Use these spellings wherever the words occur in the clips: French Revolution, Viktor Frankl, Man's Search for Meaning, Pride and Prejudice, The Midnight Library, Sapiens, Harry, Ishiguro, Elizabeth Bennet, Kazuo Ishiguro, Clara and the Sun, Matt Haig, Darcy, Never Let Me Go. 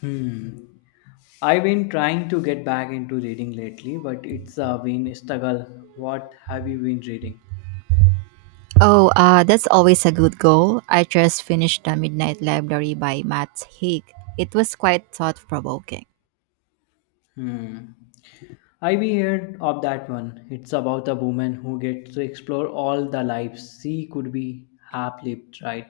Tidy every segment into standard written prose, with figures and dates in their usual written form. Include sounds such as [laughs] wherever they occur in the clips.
Hmm. I've been trying to get back into reading lately, but it's been a struggle. What have you been reading? Oh, that's always a good goal. I just finished The Midnight Library by Matt Haig. It was quite thought provoking. Hmm. I've heard of that one. It's about a woman who gets to explore all the lives she could be half lived, right?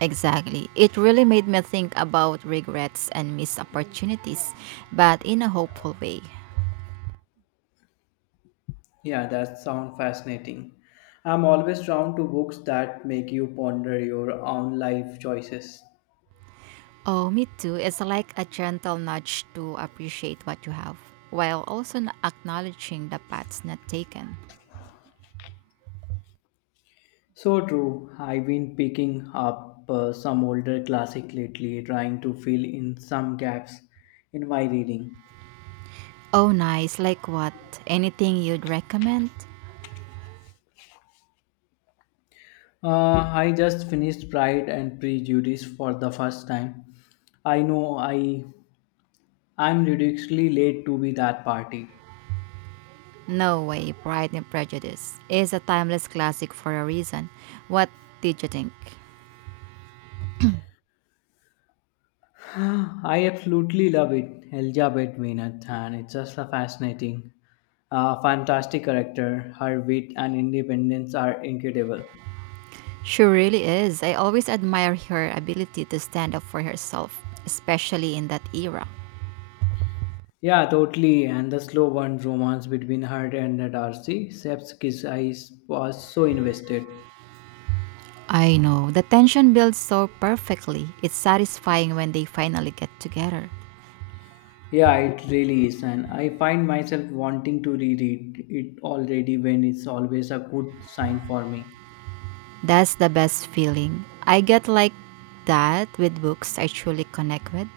Exactly. It really made me think about regrets and missed opportunities, but in a hopeful way. Yeah, that sounds fascinating. I'm always drawn to books that make you ponder your own life choices. Oh, me too. It's like a gentle nudge to appreciate what you have, while also acknowledging the paths not taken. So true. I've been picking up some older classic lately, trying to fill in some gaps in my reading. Oh, nice. Like what? Anything you'd recommend? I just finished Pride and Prejudice for the first time. I know I'm ridiculously late to be that party. No way, Pride and Prejudice is a timeless classic for a reason. What did you think? [sighs] I absolutely love it, Elizabeth Bennet, and it's just a fascinating, fantastic character. Her wit and independence are incredible. She really is. I always admire her ability to stand up for herself, especially in that era. Yeah, totally. And the slow burn romance between her and the Darcy, Seb's kiss, I was so invested. I know. The tension builds so perfectly. It's satisfying when they finally get together. Yeah, it really is. And I find myself wanting to reread it already when it's always a good sign for me. That's the best feeling. I get like that with books I truly connect with.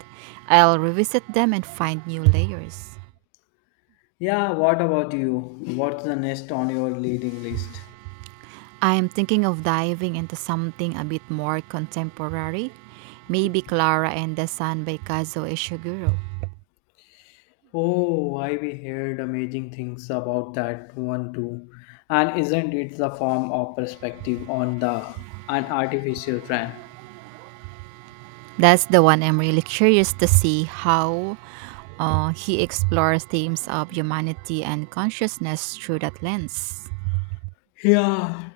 I'll revisit them and find new layers. Yeah, what about you? What's the next on your reading list? I'm thinking of diving into something a bit more contemporary. Maybe Clara and the Sun by Kazuo Ishiguro. Oh, I we heard amazing things about that one too. And isn't it the form of perspective on the an artificial trend? That's the one I'm really curious to see how he explores themes of humanity and consciousness through that lens. Yeah,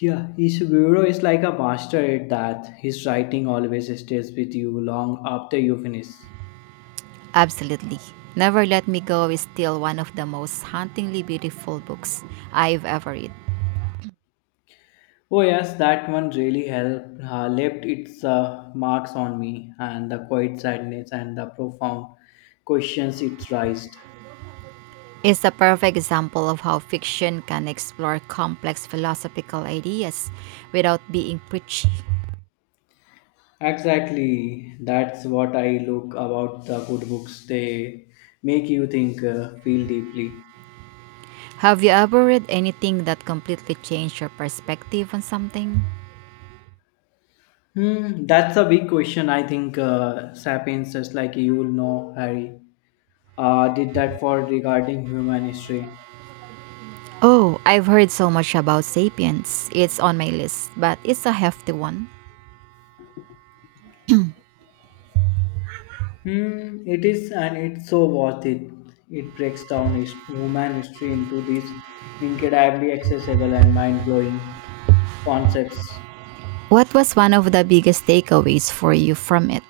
Yeah, Ishiguro is like a master at that. His writing always stays with you long after you finish. Absolutely. Never Let Me Go is still one of the most hauntingly beautiful books I've ever read. Oh yes, that one really helped, left its marks on me, and the quiet sadness and the profound questions it raised. It's a perfect example of how fiction can explore complex philosophical ideas without being preachy. Exactly, that's what I look about the good books. They make you think, feel deeply. Have you ever read anything that completely changed your perspective on something? Hmm, that's a big question. I think Sapiens, just like you will know, Harry, did that for regarding human history. Oh, I've heard so much about Sapiens. It's on my list, but it's a hefty one. Hmm, it is, and it's so worth it. It breaks down his, human history into these incredibly accessible and mind blowing concepts. What was one of the biggest takeaways for you from it?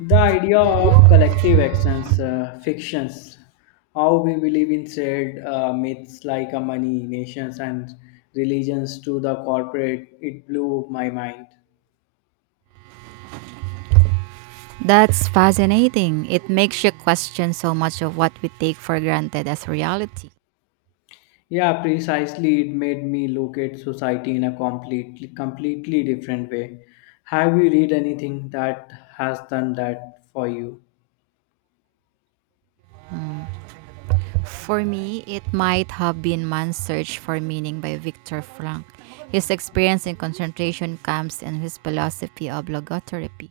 The idea of collective actions, fictions, how we believe in shared myths like money, nations, and religions to the corporate, it blew my mind. That's fascinating. It makes you question so much of what we take for granted as reality. Yeah, precisely. It made me look at society in a completely different way. Have you read anything that has done that for you? For me, it might have been Man's Search for Meaning by Viktor Frankl, his experience in concentration camps, and his philosophy of logotherapy.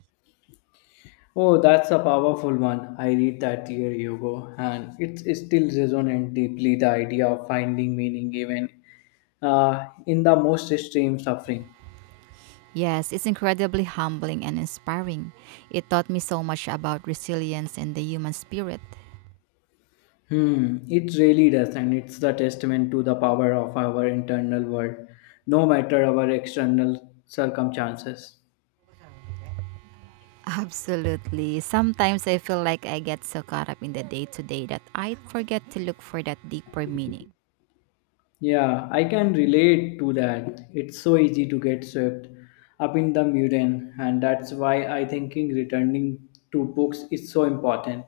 Oh, that's a powerful one. I read that year ago, and it's still resonant deeply the idea of finding meaning even in the most extreme suffering. Yes, it's incredibly humbling and inspiring. It taught me so much about resilience and the human spirit. Hmm, it really does, and it's the testament to the power of our internal world, no matter our external circumstances. [laughs] Absolutely. Sometimes I feel like I get so caught up in the day to day that I forget to look for that deeper meaning. Yeah, I can relate to that. It's so easy to get swept up in the mundane, and that's why I thinking returning to books is so important.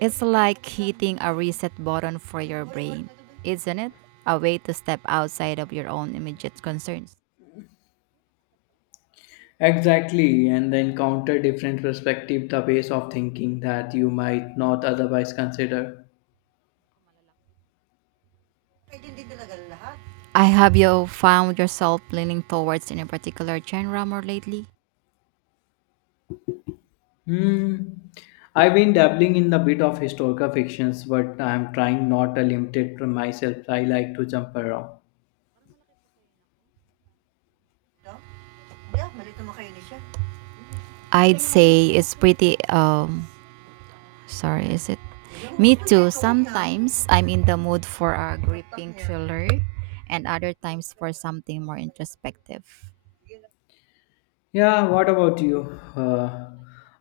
It's like hitting a reset button for your brain, isn't it? A way to step outside of your own immediate concerns. Exactly, and then encounter different perspective, the ways of thinking that you might not otherwise consider. I have you found yourself leaning towards in a particular genre more lately? Hmm. I've been dabbling in a bit of historical fictions, but I'm trying not to limit it to myself. I like to jump around. I'd say it's pretty Sorry, is it? Me too. Sometimes I'm in the mood for a gripping thriller, and other times for something more introspective. Yeah, what about you?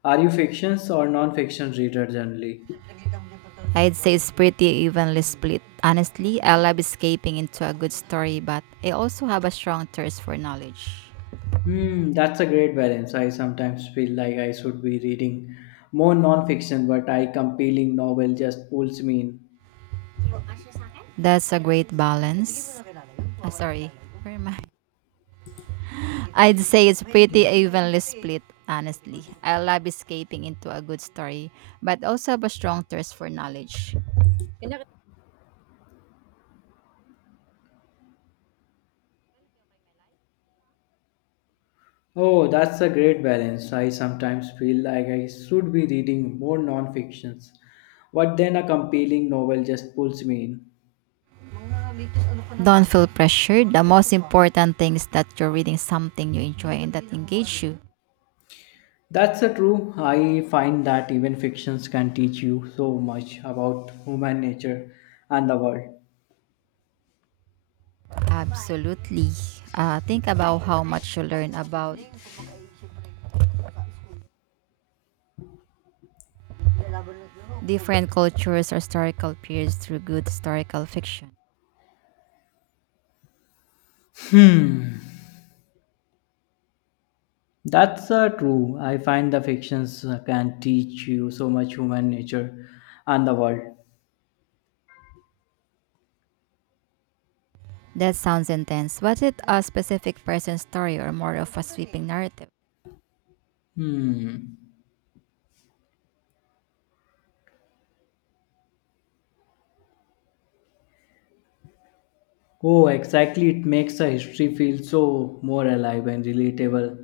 Are you fictions or non-fiction reader generally? I'd say it's pretty evenly split. Honestly, I love escaping into a good story, but I also have a strong thirst for knowledge. Hmm, that's a great balance. I sometimes feel like I should be reading more non-fiction, but I compelling novel just pulls me in. That's a great balance. Ah, sorry, where am I? I'd say it's pretty evenly split. Honestly, I love escaping into a good story, but also have a strong thirst for knowledge. Oh, that's a great balance. I sometimes feel like I should be reading more non-fictions, but then a compelling novel just pulls me in. Don't feel pressured. The most important thing is that you're reading something you enjoy and that engages you. That's a true. I find that even fictions can teach you so much about human nature and the world. Absolutely. Think about how much you learn about different cultures or historical periods through good historical fiction. That's true. I find the fictions can teach you so much human nature and the world. That sounds intense. Was it a specific person's story or more of a sweeping narrative? Hmm. Oh, exactly. It makes the history feel so more alive and relatable.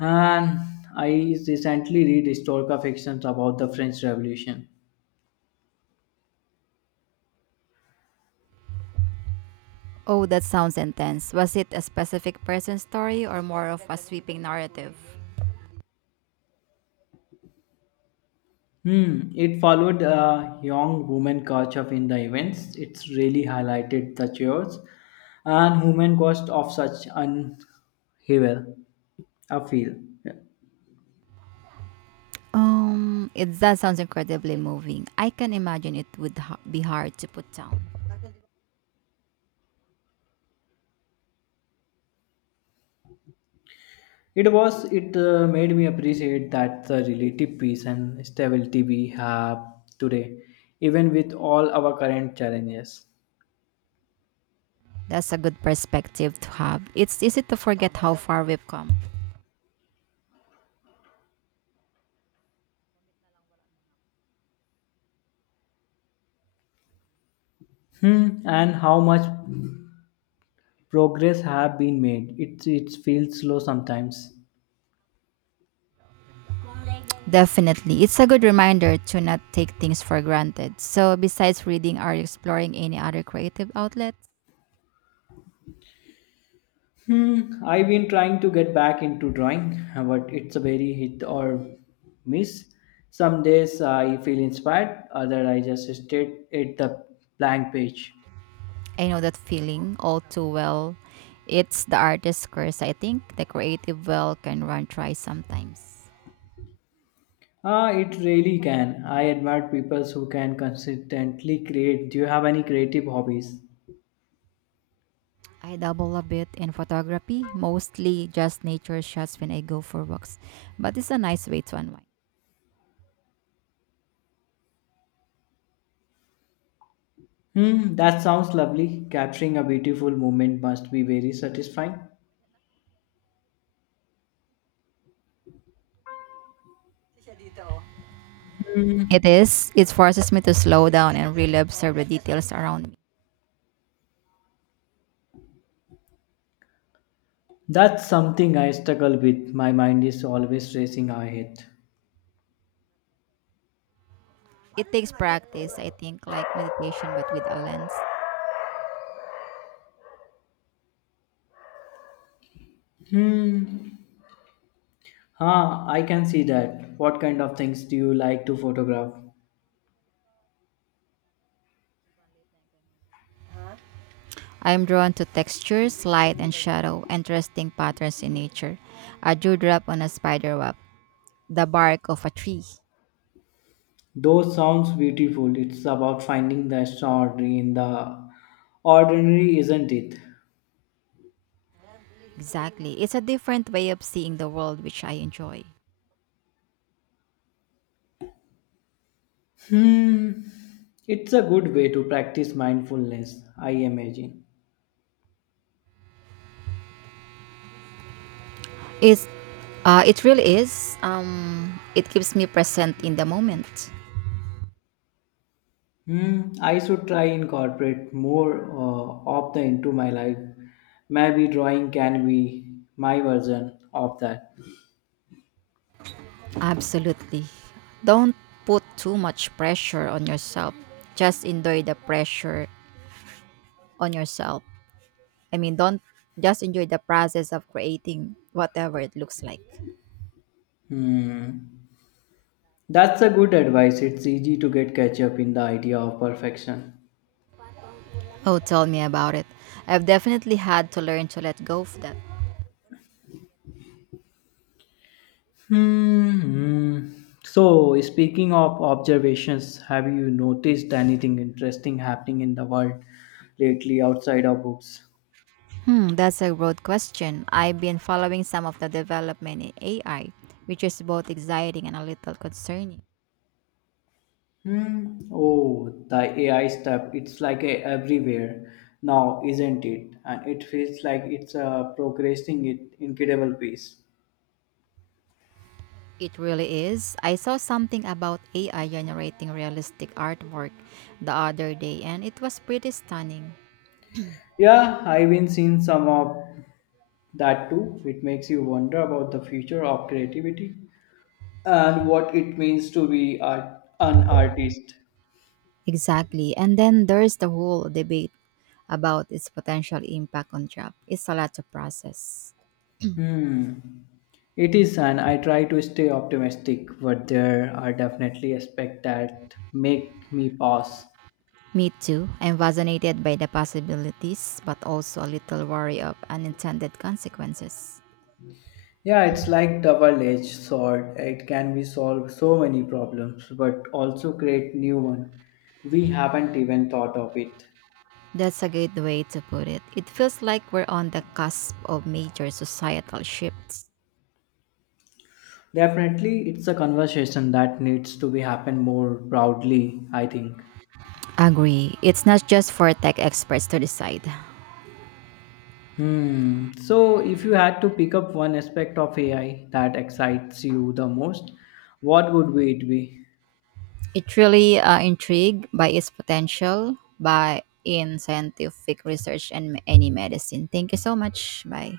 And I recently read historical fictions about the French Revolution. Oh, that sounds intense. Was it a specific person's story or more of a sweeping narrative? Hmm, it followed a young woman caught up in the events. It's really highlighted the chores and human cost of such unhevel. I feel. It that sounds incredibly moving. I can imagine it would be hard to put down. It was, it made me appreciate that the relative peace and stability we have today, even with all our current challenges. That's a good perspective to have. It's easy to forget how far we've come. Hmm, and how much progress have been made. It feels slow sometimes. Definitely. It's a good reminder to not take things for granted. So, besides reading, are you exploring any other creative outlets? Hmm, I've been trying to get back into drawing, but it's a very hit or miss. Some days I feel inspired, other I just stare at the blank page. I know that feeling all too well. It's the artist's curse, I think. The creative well can run dry sometimes. Ah, it really can. I admire people who can consistently create. Do you have any creative hobbies? I dabble a bit in photography, mostly just nature shots when I go for walks. But it's a nice way to unwind. Hmm, that sounds lovely. Capturing a beautiful moment must be very satisfying. It is. It forces me to slow down and really observe the details around me. That's something I struggle with. My mind is always racing ahead. It takes practice, I think, like meditation but with a lens. Hmm. Ah, I can see that. What kind of things do you like to photograph? I am drawn to textures, light and shadow, interesting patterns in nature. A dewdrop on a spider web, the bark of a tree. Those sounds beautiful. It's about finding the extraordinary in the ordinary, isn't it? Exactly. It's a different way of seeing the world which I enjoy. Hmm. It's a good way to practice mindfulness, I imagine. It's it really is. It keeps me present in the moment. Hmm. I should try incorporate more of the into my life. Maybe drawing can be my version of that. Absolutely. Don't put too much pressure on yourself. Just enjoy the pressure on yourself. I mean, don't just enjoy the process of creating whatever it looks like. Hmm. That's a good advice. It's easy to get catch up in the idea of perfection. Oh, tell me about it. I've definitely had to learn to let go of that. Hmm. Hmm. So, speaking of observations, have you noticed anything interesting happening in the world lately outside of books? Hmm, that's a broad question. I've been following some of the development in AI, which is both exciting and a little concerning. Hmm. Oh, the AI stuff, it's like a everywhere now, isn't it? And it feels like it's progressing at incredible pace. It really is. I saw something about AI generating realistic artwork the other day, and it was pretty stunning. Yeah, I've been seeing some of that too. It makes you wonder about the future of creativity and what it means to be art, an artist. Exactly. And then there's the whole debate about its potential impact on job. It's a lot to process. Hmm. It is, and I try to stay optimistic, but there are definitely aspects that make me pause. Me too. I'm fascinated by the possibilities, but also a little worry of unintended consequences. Yeah, it's like double-edged sword. It can be solve so many problems, but also create new one. We haven't even thought of it. That's a good way to put it. It feels like we're on the cusp of major societal shifts. Definitely, it's a conversation that needs to be happen more broadly, I think. Agree. It's not just for tech experts to decide. Hmm. So, if you had to pick up one aspect of AI that excites you the most, what would it be? It really intrigued by its potential by in scientific research and any medicine. Thank you so much. Bye.